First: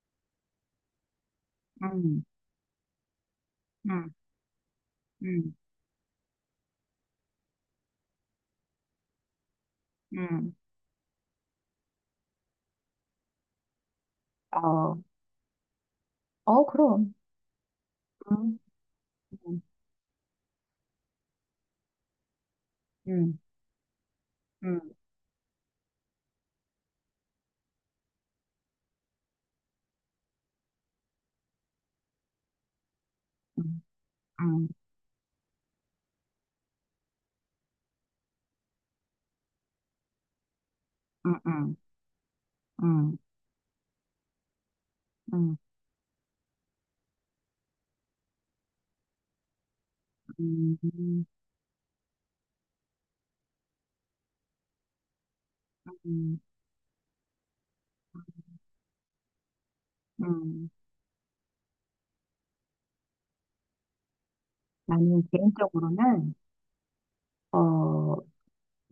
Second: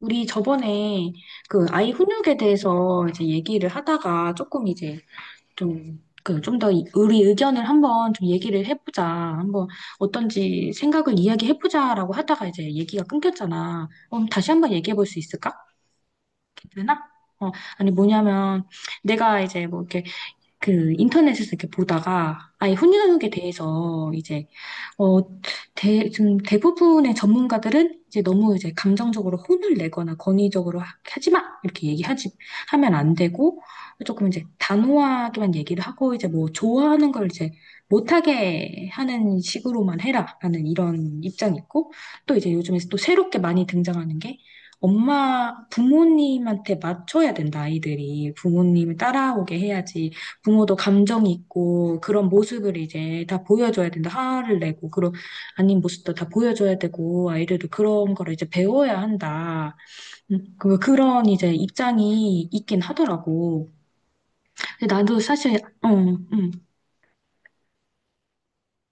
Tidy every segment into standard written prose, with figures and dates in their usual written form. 우리 저번에 그 아이 음, 훈육에 대해서 이제 얘기를 음, 하다가 조금 이제 음, 좀 더 우리 의견을 한번 좀 얘기를 해보자. 한번 음. 어떤지 생각을 이야기해보자라고 하다가 이제 얘기가 끊겼잖아. 그럼 다시 한번 어, 얘기해볼 수 있을까? 어, 괜찮아? 그럼. 어, 아니 음, 뭐냐면 내가 음, 이제 뭐 이렇게 그 인터넷에서 이렇게 보다가 아예 혼인후육에 음, 대해서 이제 어, 좀 대부분의 전문가들은 이제 너무 이제 감정적으로 혼을 내거나 권위적으로 하지 마 이렇게 얘기하지 하면 안 되고 음, 조금 이제 음, 단호하게만 얘기를 하고 이제 뭐 좋아하는 걸 이제 못하게 하는 식으로만 해라라는 이런 음, 입장이 음, 있고 또 이제 요즘에 또 음, 새롭게 많이 등장하는 게 엄마 부모님한테 맞춰야 된다 아이들이 부모님을 따라오게 해야지 부모도 음, 음, 감정이 있고 그런 모습을 이제 다 보여줘야 된다. 화를 내고 그런 아닌 모습도 다 음, 보여줘야 되고 아이들도 그런 거를 이제 배워야 한다. 음. 그런 이제 입장이 있긴 하더라고. 근데 나도 나는 사실 어, 개인적으로는, 어,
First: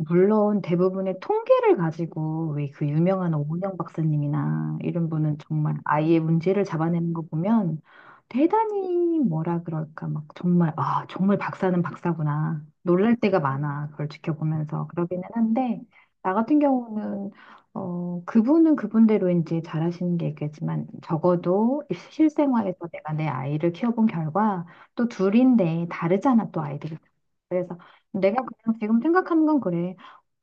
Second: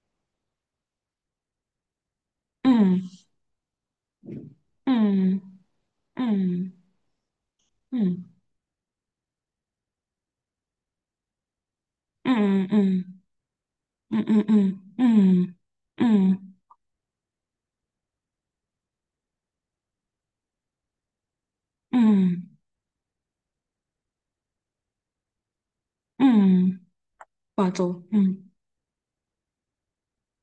물론 대부분의 통계를 가지고 왜 그 음, 유명한 오은영 박사님이나 이런 분은 음, 정말 아이의 문제를 음, 잡아내는 거 보면 음, 대단히 뭐라 그럴까 막 정말 아 정말 박사는 박사구나 음, 음, 놀랄 때가 많아. 그걸 음, 음, 지켜보면서 음, 그러기는 음, 한데, 음, 나 음, 같은 경우는 그분은 그분대로 이제 잘하시는 게 있겠지만, 적어도 음, 실생활에서 내가 내 아이를 키워본 결과, 또 둘인데 다르잖아, 또 음, 아이들이. 그래서 맞아. 내가 음, 그냥 지금 생각하는 건 그래.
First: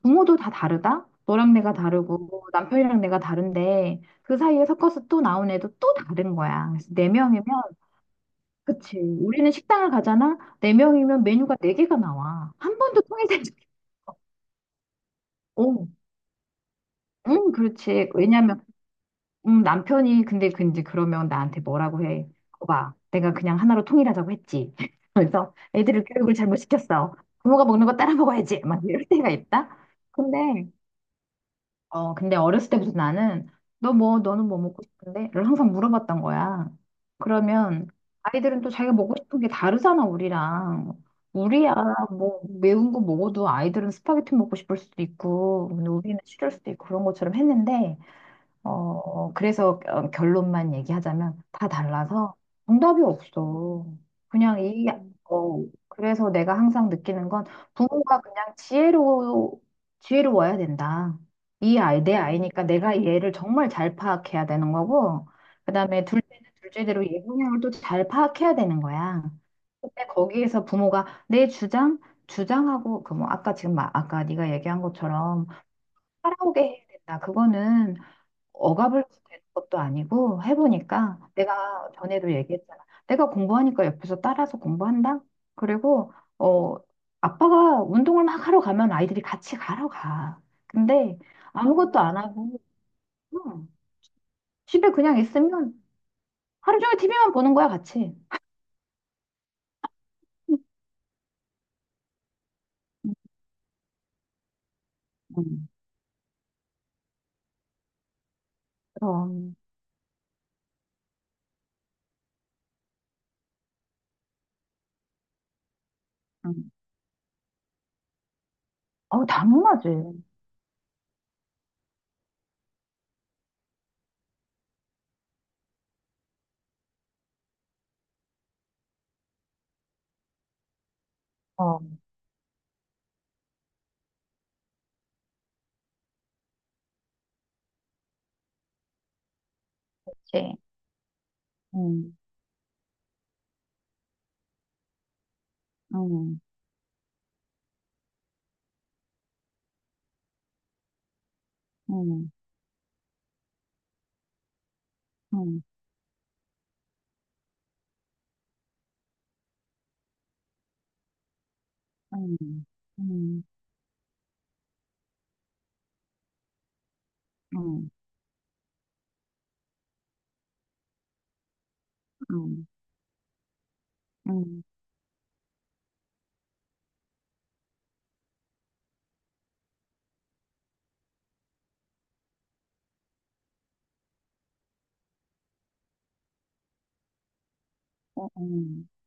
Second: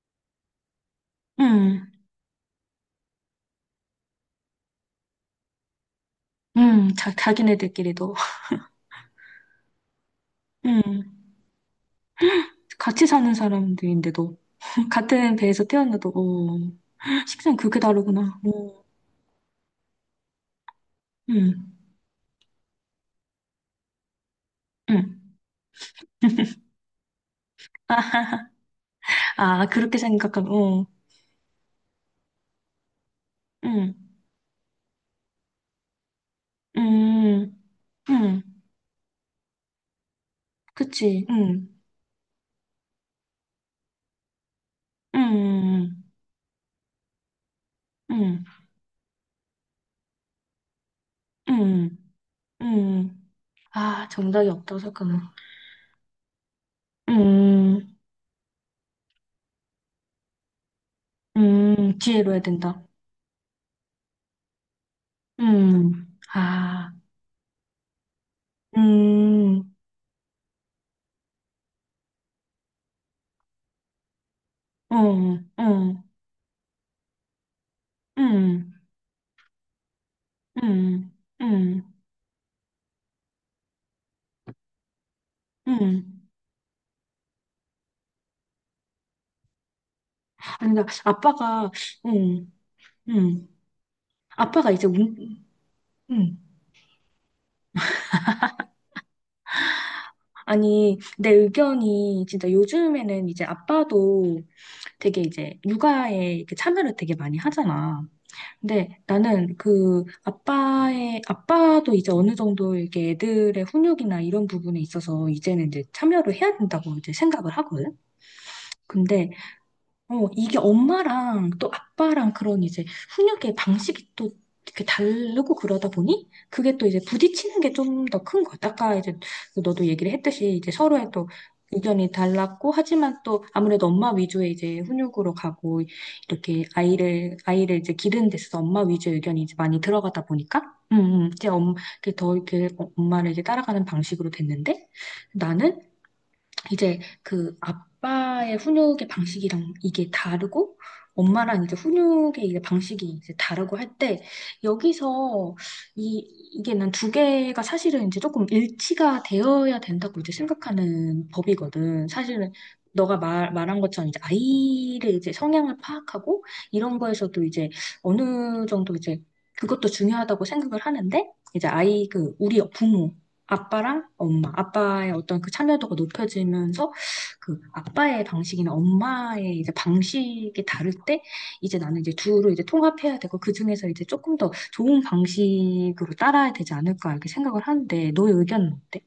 부모도 다 다르다? 너랑 내가 음, 다르고 남편이랑 내가 다른데, 그 사이에 섞어서 또 나온 애도 또 다른 거야. 그래서 네 자, 명이면, 자기네들끼리도 그치. 우리는 식당을 가잖아. 네 음, 명이면 메뉴가 네 개가 나와. 한 번도 같이 사는 통일된 적이 사람들인데도 같은 배에서 없어. 태어나도, 어, 응, 식성 그렇게 그렇지. 다르구나. 왜냐면 어, 남편이 근데 그러면 나한테 응, 뭐라고 해? 오, 내가 그냥 하나로 통일하자고 했지. 응. 그래서 애들을 교육을 잘못 시켰어. 부모가 먹는 거 따라 아, 먹어야지. 막 이럴 때가 있다. 그렇게 생각하면 근데 어, 어, 근데 어렸을 때부터 나는 응, 너 뭐, 너는 뭐 먹고 싶은데? 를 항상 물어봤던 거야. 응, 그러면 응, 아이들은 또 자기가 먹고 싶은 게 다르잖아, 우리랑. 그치, 응, 우리야, 뭐, 매운 거 먹어도 아이들은 스파게티 먹고 싶을 수도 있고, 근데 응, 우리는 싫을 수도 있고. 그런 것처럼 했는데, 응, 어, 그래서 어, 결론만 얘기하자면 다 응, 달라서 정답이 응. 없어. 아, 정답이 그냥 없다고 이, 생각하면, 어, 그래서 내가 항상 느끼는 건 응, 부모가 그냥 지혜로, 지혜로워야 된다. 이 응, 아이, 내 기회로 해야 아이니까 된다. 내가 얘를 정말 잘 파악해야 되는 거고, 그 다음에 응, 둘째는 아, 둘째대로 얘 성향을 또 잘 파악해야 되는 거야. 응, 근데 거기에서 부모가 내 주장, 주장하고, 그 뭐, 아까 지금, 막 아까 네가 얘기한 어, 것처럼 어, 따라오게 해야 된다. 그거는 응, 억압을 되는 것도 아니고, 응, 해보니까, 응, 내가 전에도 얘기했잖아. 내가 공부하니까 옆에서 따라서 공부한다. 그리고 응. 어 아빠가 운동을 막 하러 가면 아이들이 같이 가러 가. 아니, 나 근데 아빠가, 아무것도 안 응, 하고, 응. 응, 아빠가 이제 집에 그냥 운, 있으면 음. 하루 종일 TV만 보는 거야 같이. 아니, 내 의견이 진짜 음, 요즘에는 이제 아빠도 되게 이제 음, 육아에 이렇게 참여를 되게 많이 하잖아. 근데 그럼. 나는 그 아빠의, 아빠도 이제 어느 정도 이렇게 애들의 훈육이나 이런 부분에 있어서 이제는 이제 참여를 해야 음. 된다고 이제 생각을 하거든. 어, 근데 당연하지. 어, 이게 엄마랑 또 아빠랑 그런 이제 훈육의 방식이 또 이렇게 다르고 그러다 보니 그게 또 이제 부딪히는 게 좀 더 큰 것 같아. 아까 이제 너도 얘기를 했듯이 이제 서로의 또 어, 의견이 달랐고 하지만 또 아무래도 엄마 위주의 이제 훈육으로 가고 이렇게 아이를 이제 기르는 데 있어서 엄마 위주의 의견이 이제 많이 들어가다 그치. 보니까 이제 엄, 음, 이렇게 더 이렇게 엄마를 이제 따라가는 방식으로 됐는데 나는 음, 이제 그 아빠의 훈육의 방식이랑 이게 다르고 엄마랑 이제 음, 훈육의 이제 방식이 이제 다르고 할 때 여기서 음, 이 이게 난 2개가 사실은 이제 조금 일치가 되어야 된다고 이제 생각하는 법이거든. 음, 사실은 음, 너가 음, 말한 것처럼 이제 아이를 이제 성향을 파악하고 이런 거에서도 이제 음, 어느 정도 이제 그것도 중요하다고 생각을 하는데 이제 아이 그 우리 음, 부모 아빠랑 엄마, 음, 아빠의 어떤 그 참여도가 높여지면서 그 아빠의 방식이나 엄마의 이제 방식이 다를 때 이제 나는 이제 둘을 이제 통합해야 되고 그 중에서 이제 조금 더 좋은 방식으로 따라야 되지 않을까 이렇게 생각을 하는데 너의 의견은 음. 어때?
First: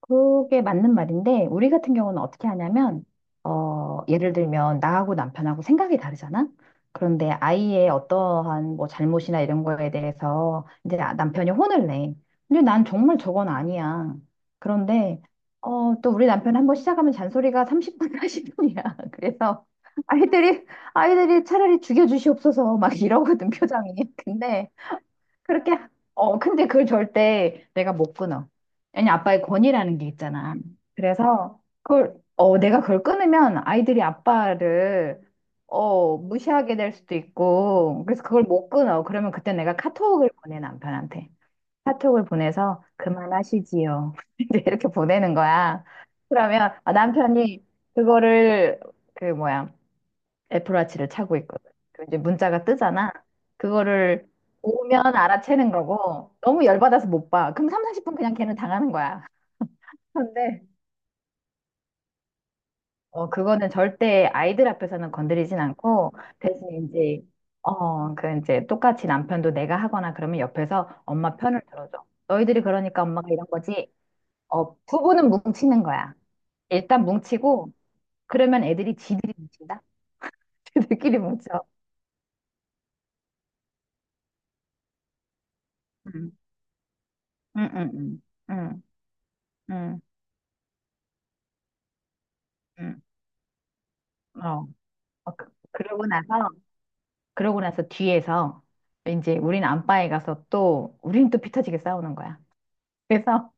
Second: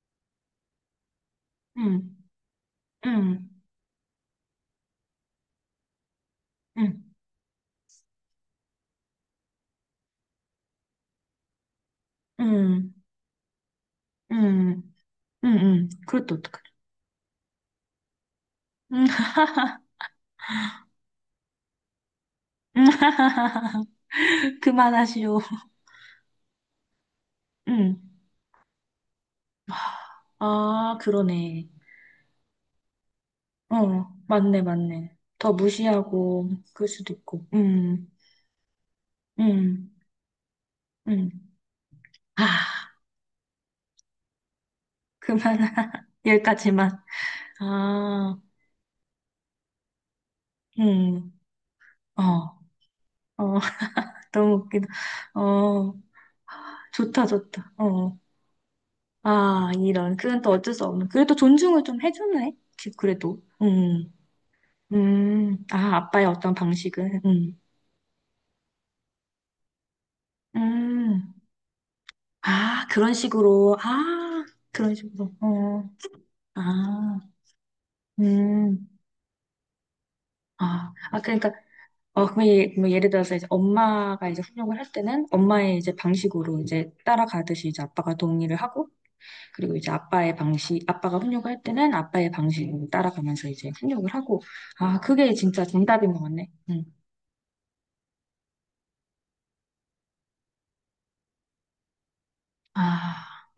그게 맞는 말인데, 우리 같은 응, 경우는 어떻게 하냐면, 응, 어, 예를 들면, 나하고 남편하고 생각이 다르잖아? 응, 그런데 아이의 어떠한 뭐 잘못이나 이런 거에 대해서 이제 남편이 혼을 내. 근데 난 응, 정말 저건 아니야. 응, 그런데, 응, 응. 어, 또 그럴 우리 때 남편 어떡해? 한 번 시작하면 잔소리가 30분, 사0분이야. 응, 그래서 아이들이, 아이들이 차라리 죽여주시옵소서 막 이러거든, 표정이. 응. 그만하시오. 그렇게, 하- 어, 근데 그걸 절대 내가 응. 못 끊어. 왜냐, 아빠의 권위라는 게 있잖아. 아, 그래서 그러네. 그걸, 어, 내가 그걸 끊으면 아이들이 어, 맞네, 맞네. 아빠를, 더 어, 무시하고, 무시하게 그럴 될 수도 수도 있고. 있고, 그래서 그걸 못 끊어. 그러면 그때 내가 음, 카톡을 보내, 남편한테. 음. 카톡을 아, 보내서 그만하시지요. 이제 이렇게 보내는 그만. 거야. 그러면 아, 여기까지만. 남편이 아, 그거를, 그 뭐야, 애플워치를 음, 차고 있거든. 그 이제 어, 문자가 뜨잖아. 어, 그거를 너무 웃기다. 오면 알아채는 어, 거고, 너무 열받아서 좋다, 못 봐. 그럼 좋다. 3, 40분 어, 그냥 걔는 당하는 거야. 아, 이런. 그건 또 근데 어쩔 수 없는. 그래도 존중을 좀 해주네. 지- 어, 그래도. 그거는 절대 아이들 앞에서는 건드리진 아, 않고, 아빠의 어떤 대신 방식은. 이제 어그 이제 똑같이 남편도 내가 하거나 그러면 옆에서 음, 엄마 편을 들어줘. 너희들이 아, 그러니까 그런 엄마가 이런 식으로. 거지. 아, 어, 그런 부부는 식으로. 뭉치는 어, 거야. 일단 아, 뭉치고, 그러면 음. 애들이 지들이 뭉친다. 아, 지들끼리 아 그러니까 뭉쳐. 어, 그럼 예, 뭐 예를 들어서 이제 엄마가 이제 훈육을 할 때는 엄마의 이제 응. 방식으로 이제 따라가듯이 응, 이제 응, 아빠가 응. 동의를 응, 하고 그리고 이제 응. 아빠의 방식, 아빠가 훈육을 할 때는 아빠의 방식으로 음, 따라가면서 이제 훈육을 하고 어. 아, 그게 어, 그- 진짜 그러고 정답인 것 같네. 나서, 음. 그러고 나서 뒤에서 이제 우린 안방에 가서 또, 우린 또 피 터지게 싸우는 거야. 그래서 아,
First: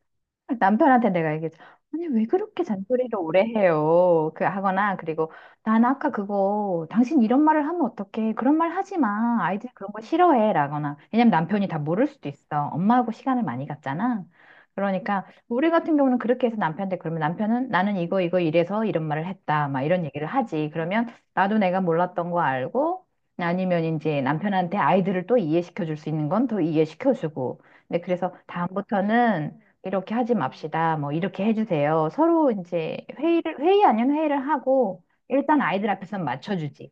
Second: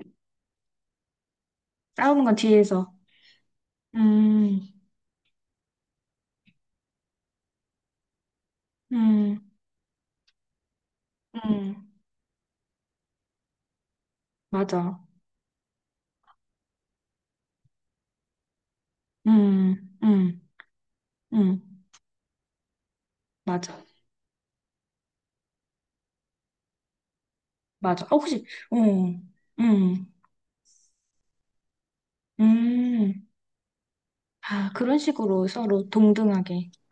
남편한테 내가 얘기했죠. 아니, 싸우는 왜 건 그렇게 뒤에서. 잔소리를 오래 해요? 그 음, 하거나, 그리고 난 아까 그거, 당신 이런 말을 하면 어떡해? 그런 말 하지 마. 음, 아이들이 그런 거 싫어해. 라거나. 왜냐면 남편이 다 음, 모를 수도 있어. 엄마하고 시간을 많이 갖잖아. 맞아. 그러니까, 우리 같은 경우는 그렇게 해서 남편한테, 그러면 남편은 나는 이거, 이거 이래서 이런 말을 했다. 막 음, 이런 얘기를 음, 하지. 그러면 나도 내가 음, 몰랐던 거 알고, 맞아. 아니면 이제 남편한테 아이들을 또 이해시켜 줄 수 있는 건 더 이해시켜 주고. 근데 맞아. 어, 그래서 혹시, 음, 다음부터는 음, 이렇게 하지 맙시다. 뭐 이렇게 해주세요. 서로 이제 음. 회의를 회의 아닌 회의를 아, 그런 하고 식으로 일단 서로 아이들 앞에서 동등하게. 맞춰주지.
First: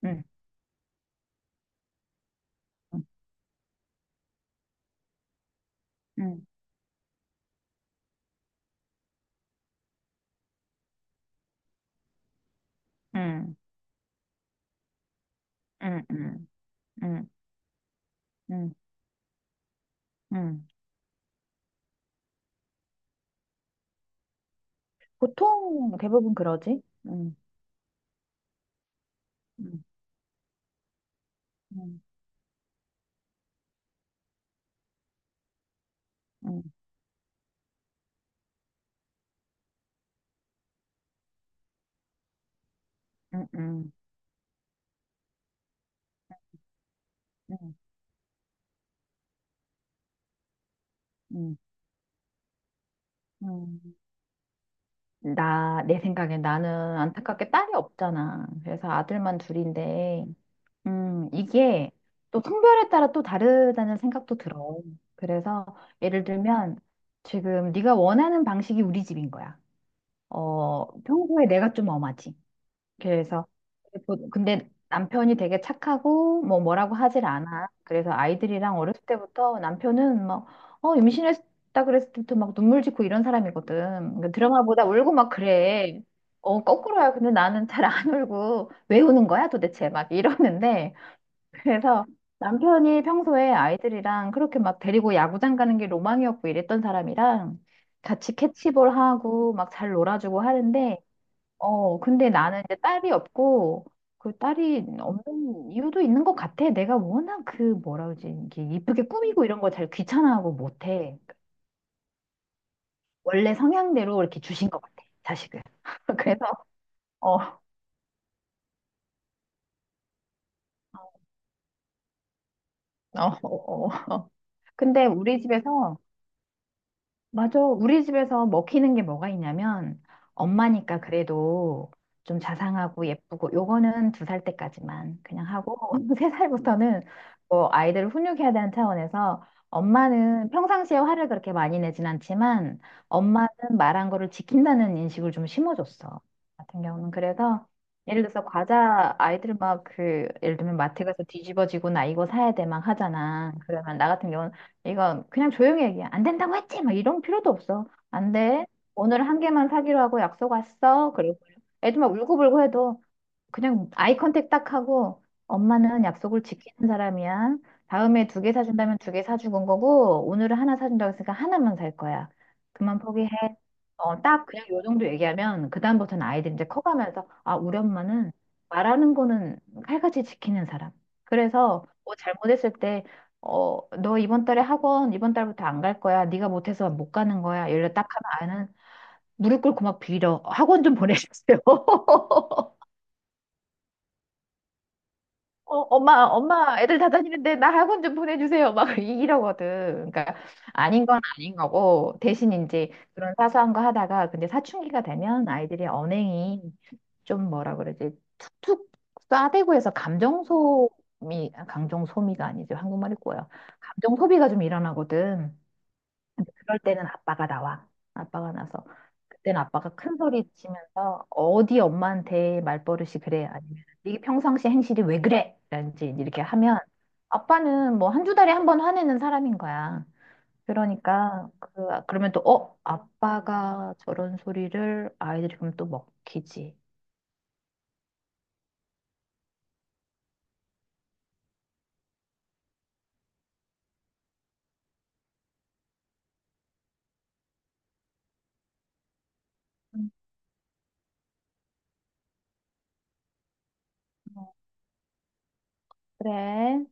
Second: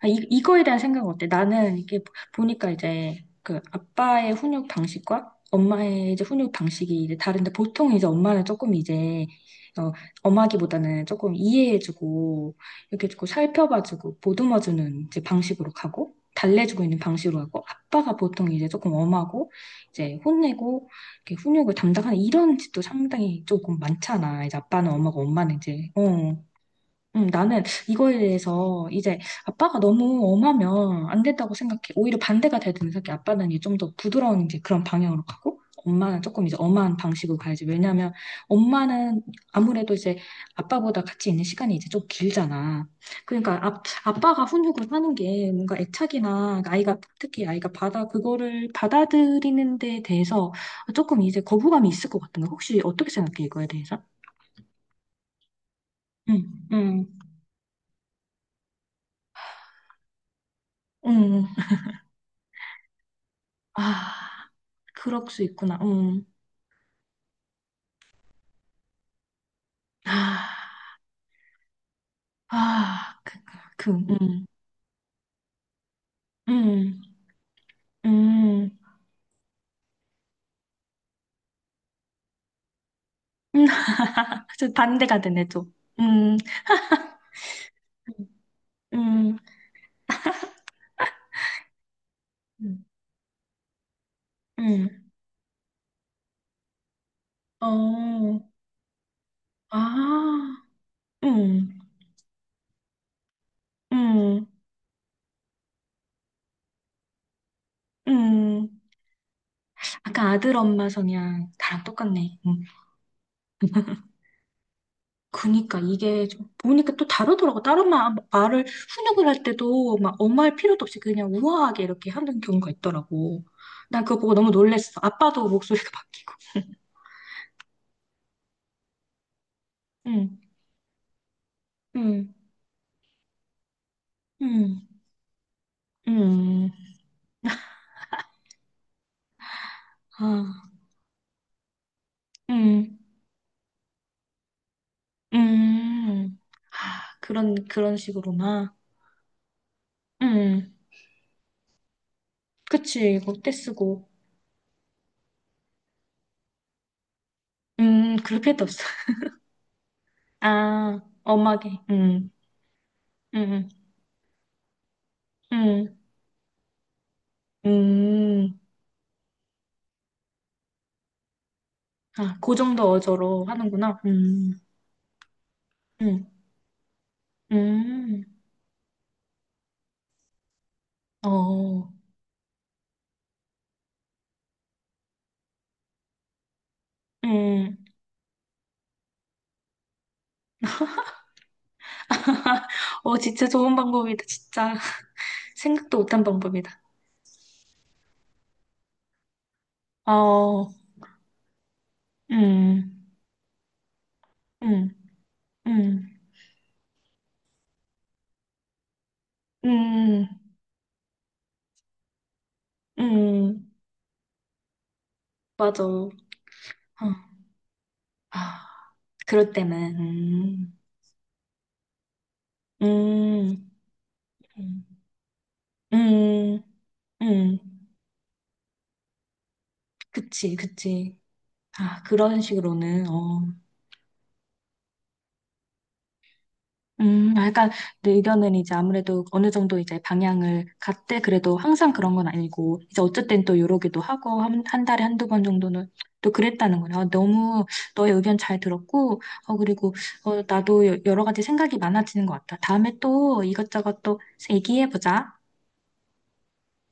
아, 이, 응, 이거에 대한 생각은 어때? 나는 이게 보니까 응, 이제 그 아빠의 훈육 방식과 엄마의 이제 응, 훈육 방식이 이제 다른데 보통 이제 엄마는 조금 이제 어, 엄하기보다는 조금 이해해주고 이렇게 조금 응, 살펴봐주고 보듬어주는 이제 방식으로 응, 가고 응, 달래주고 있는 응, 방식으로 가고 아빠가 보통 이제 응. 조금 엄하고 이제 응. 혼내고 이렇게 훈육을 담당하는 이런 집도 상당히 조금 많잖아. 이제 아빠는 엄하고 엄마는 이제 보통 대부분 어. 그러지. 응, 나는 이거에 대해서 이제 아빠가 응, 너무 엄하면 안 된다고 생각해. 응, 오히려 반대가 돼야 되는 생각해. 아빠는 이제 좀 더 부드러운 이제 그런 방향으로 가고, 엄마는 조금 이제 응, 엄한 방식으로 가야지. 왜냐하면 엄마는 아무래도 이제 아빠보다 같이 있는 시간이 이제 좀 길잖아. 응, 그러니까 아, 응, 아빠가 훈육을 하는 게 뭔가 애착이나 아이가 특히 아이가 응, 받아 그거를 받아들이는 데 대해서 조금 이제 응. 거부감이 있을 것 같은 거. 혹시 어떻게 생각해? 이거에 응. 대해서? 나, 내 생각에 응, 나는 응, 안타깝게 딸이 없잖아. 그래서 아들만 둘인데. 응. 이게 또 성별에 따라 또 아. 다르다는 생각도 들어. 그럴 수 그래서 있구나. 예를 음. 들면 지금 네가 원하는 방식이 우리 집인 거야. 아, 어, 평소에 내가 좀 엄하지. 아, 그, 그래서 그, 근데 남편이 되게 착하고 뭐 뭐라고 음, 하질 않아. 그래서 음, 아이들이랑 어렸을 때부터 남편은 막, 어, 임신했다 그랬을 때부터 막 눈물 짓고 이런 음. 사람이거든. 그러니까 드라마 저 보다 울고 반대가 막 되네, 또. 그래. 음, 어, 거꾸로야. 근데 나는 잘 안 울고, 왜 우는 음, 거야 도대체 막 이러는데, 그래서 음, 남편이 평소에 아이들이랑 그렇게 막 음. 데리고 야구장 가는 게 로망이었고, 이랬던 사람이랑 같이 어, 캐치볼 하고 막 잘 놀아주고 아, 하는데, 음, 어, 근데 나는 이제 딸이 없고, 그 음, 딸이 없는 이유도 있는 것 같아. 내가 워낙 그 뭐라 그러지, 이게 음. 이쁘게 꾸미고 이런 거 잘 아까 귀찮아하고 아들 엄마 못해. 성향 나랑 똑같네. 음. 원래 성향대로 이렇게 주신 것 같아, 자식을. 그니까 이게 좀 그래서, 보니까 또 어, 어, 다르더라고. 다른 말을 훈육을 할 때도 막 엄할 마 필요도 없이 그냥 우아하게 이렇게 하는 경우가 어, 있더라고. 난 그거 어. 보고 너무 놀랬어. 근데 우리 아빠도 목소리가 집에서 바뀌. 맞아. 우리 집에서 먹히는 게 뭐가 있냐면, 응, 엄마니까 그래도 응, 좀 자상하고 예쁘고, 요거는 두 살 응, 때까지만 그냥 하고, 세 응, 살부터는 뭐 아이들을 훈육해야 되는 차원에서, 엄마는 아, 평상시에 화를 그렇게 많이 내진 않지만, 응, 엄마는 말한 거를 지킨다는 인식을 좀 심어줬어. 응. 같은 경우는. 아, 그런 그래서, 그런 예를 들어서 식으로만. 과자, 아이들 막 그, 예를 응, 들면 마트 가서 뒤집어지고 나 이거 사야 돼 막 그치. 이거 떼 하잖아. 그러면 쓰고. 나 같은 경우는 이건 그냥 조용히 얘기해. 안 된다고 했지? 막 이런 필요도 없어. 안 그렇게 해도 돼. 없어. 오늘 한 개만 사기로 하고 약속 왔 아, 어 그리고 엄하게. 애들 막 응, 울고불고 해도 응, 그냥 아이 컨택 딱 하고 응, 엄마는 약속을 지키는 사람이야. 다음에 두 응. 개 사준다면 두 개사는 거고, 오늘은 하나 사준다고 했으니까 하나만 살 거야. 아, 그 정도 그만 포기해. 어조로 하는구나. 어, 딱 음. 그냥 요 정도 얘기하면 그다음부터는 응, 아이들이 이제 커가면서, 아, 우리 음, 엄마는 말하는 거는 칼같이 지키는 사람. 그래서 어, 뭐 잘못했을 때, 어, 너 이번 달에 학원, 이번 달부터 안 갈 거야. 네가 못해서 못 가는 거야. 음, 이래 딱 하면 아이는 무릎 꿇고 막 빌어. 학원 좀 보내주세요. 어, 진짜 좋은 방법이다. 진짜 어, 생각도 못한 엄마, 방법이다. 엄마, 애들 다 다니는데 나 학원 좀 보내주세요. 막 이러거든. 그러니까 어, 아닌 건 아닌 거고, 대신 이제 음, 그런 사소한 거 하다가, 근데 음, 사춘기가 되면 아이들이 음, 언행이 좀 뭐라 그러지, 툭툭 싸대고 해서 음, 감정 소미, 감정 소미가 아니죠. 한국말이 꼬여. 음, 감정 소비가 좀 일어나거든. 맞아. 어, 그럴 때는 아빠가 나와. 아빠가 아, 나서. 그럴 그때는 아빠가 때는, 큰 소리 치면서 어디 엄마한테 말버릇이 그래? 음, 아니면 이게 평상시 음, 행실이 왜 그래? 라든지 이렇게 음, 하면 음. 아빠는 뭐 한두 달에 한 번 화내는 사람인 거야. 그치, 그치. 그러니까 그, 아, 그러면 또 그런 어? 식으로는, 어. 아빠가 저런 소리를 아이들이 그럼 또 먹히지. 아, 약간 내 의견은 이제 아무래도 어느 정도 이제 방향을 갔대 그래도 항상 그런 건 아니고 이제 어쨌든 또 요러기도 하고 한, 한 달에 한 두 번 정도는 또 그랬다는 거네. 요 너무 너의 의견 잘 들었고 어 그리고 음, 어 나도 여러 가지 생각이 많아지는 것 같아. 다음에 또 이것저것 또 어, 얘기해 보자. 그래.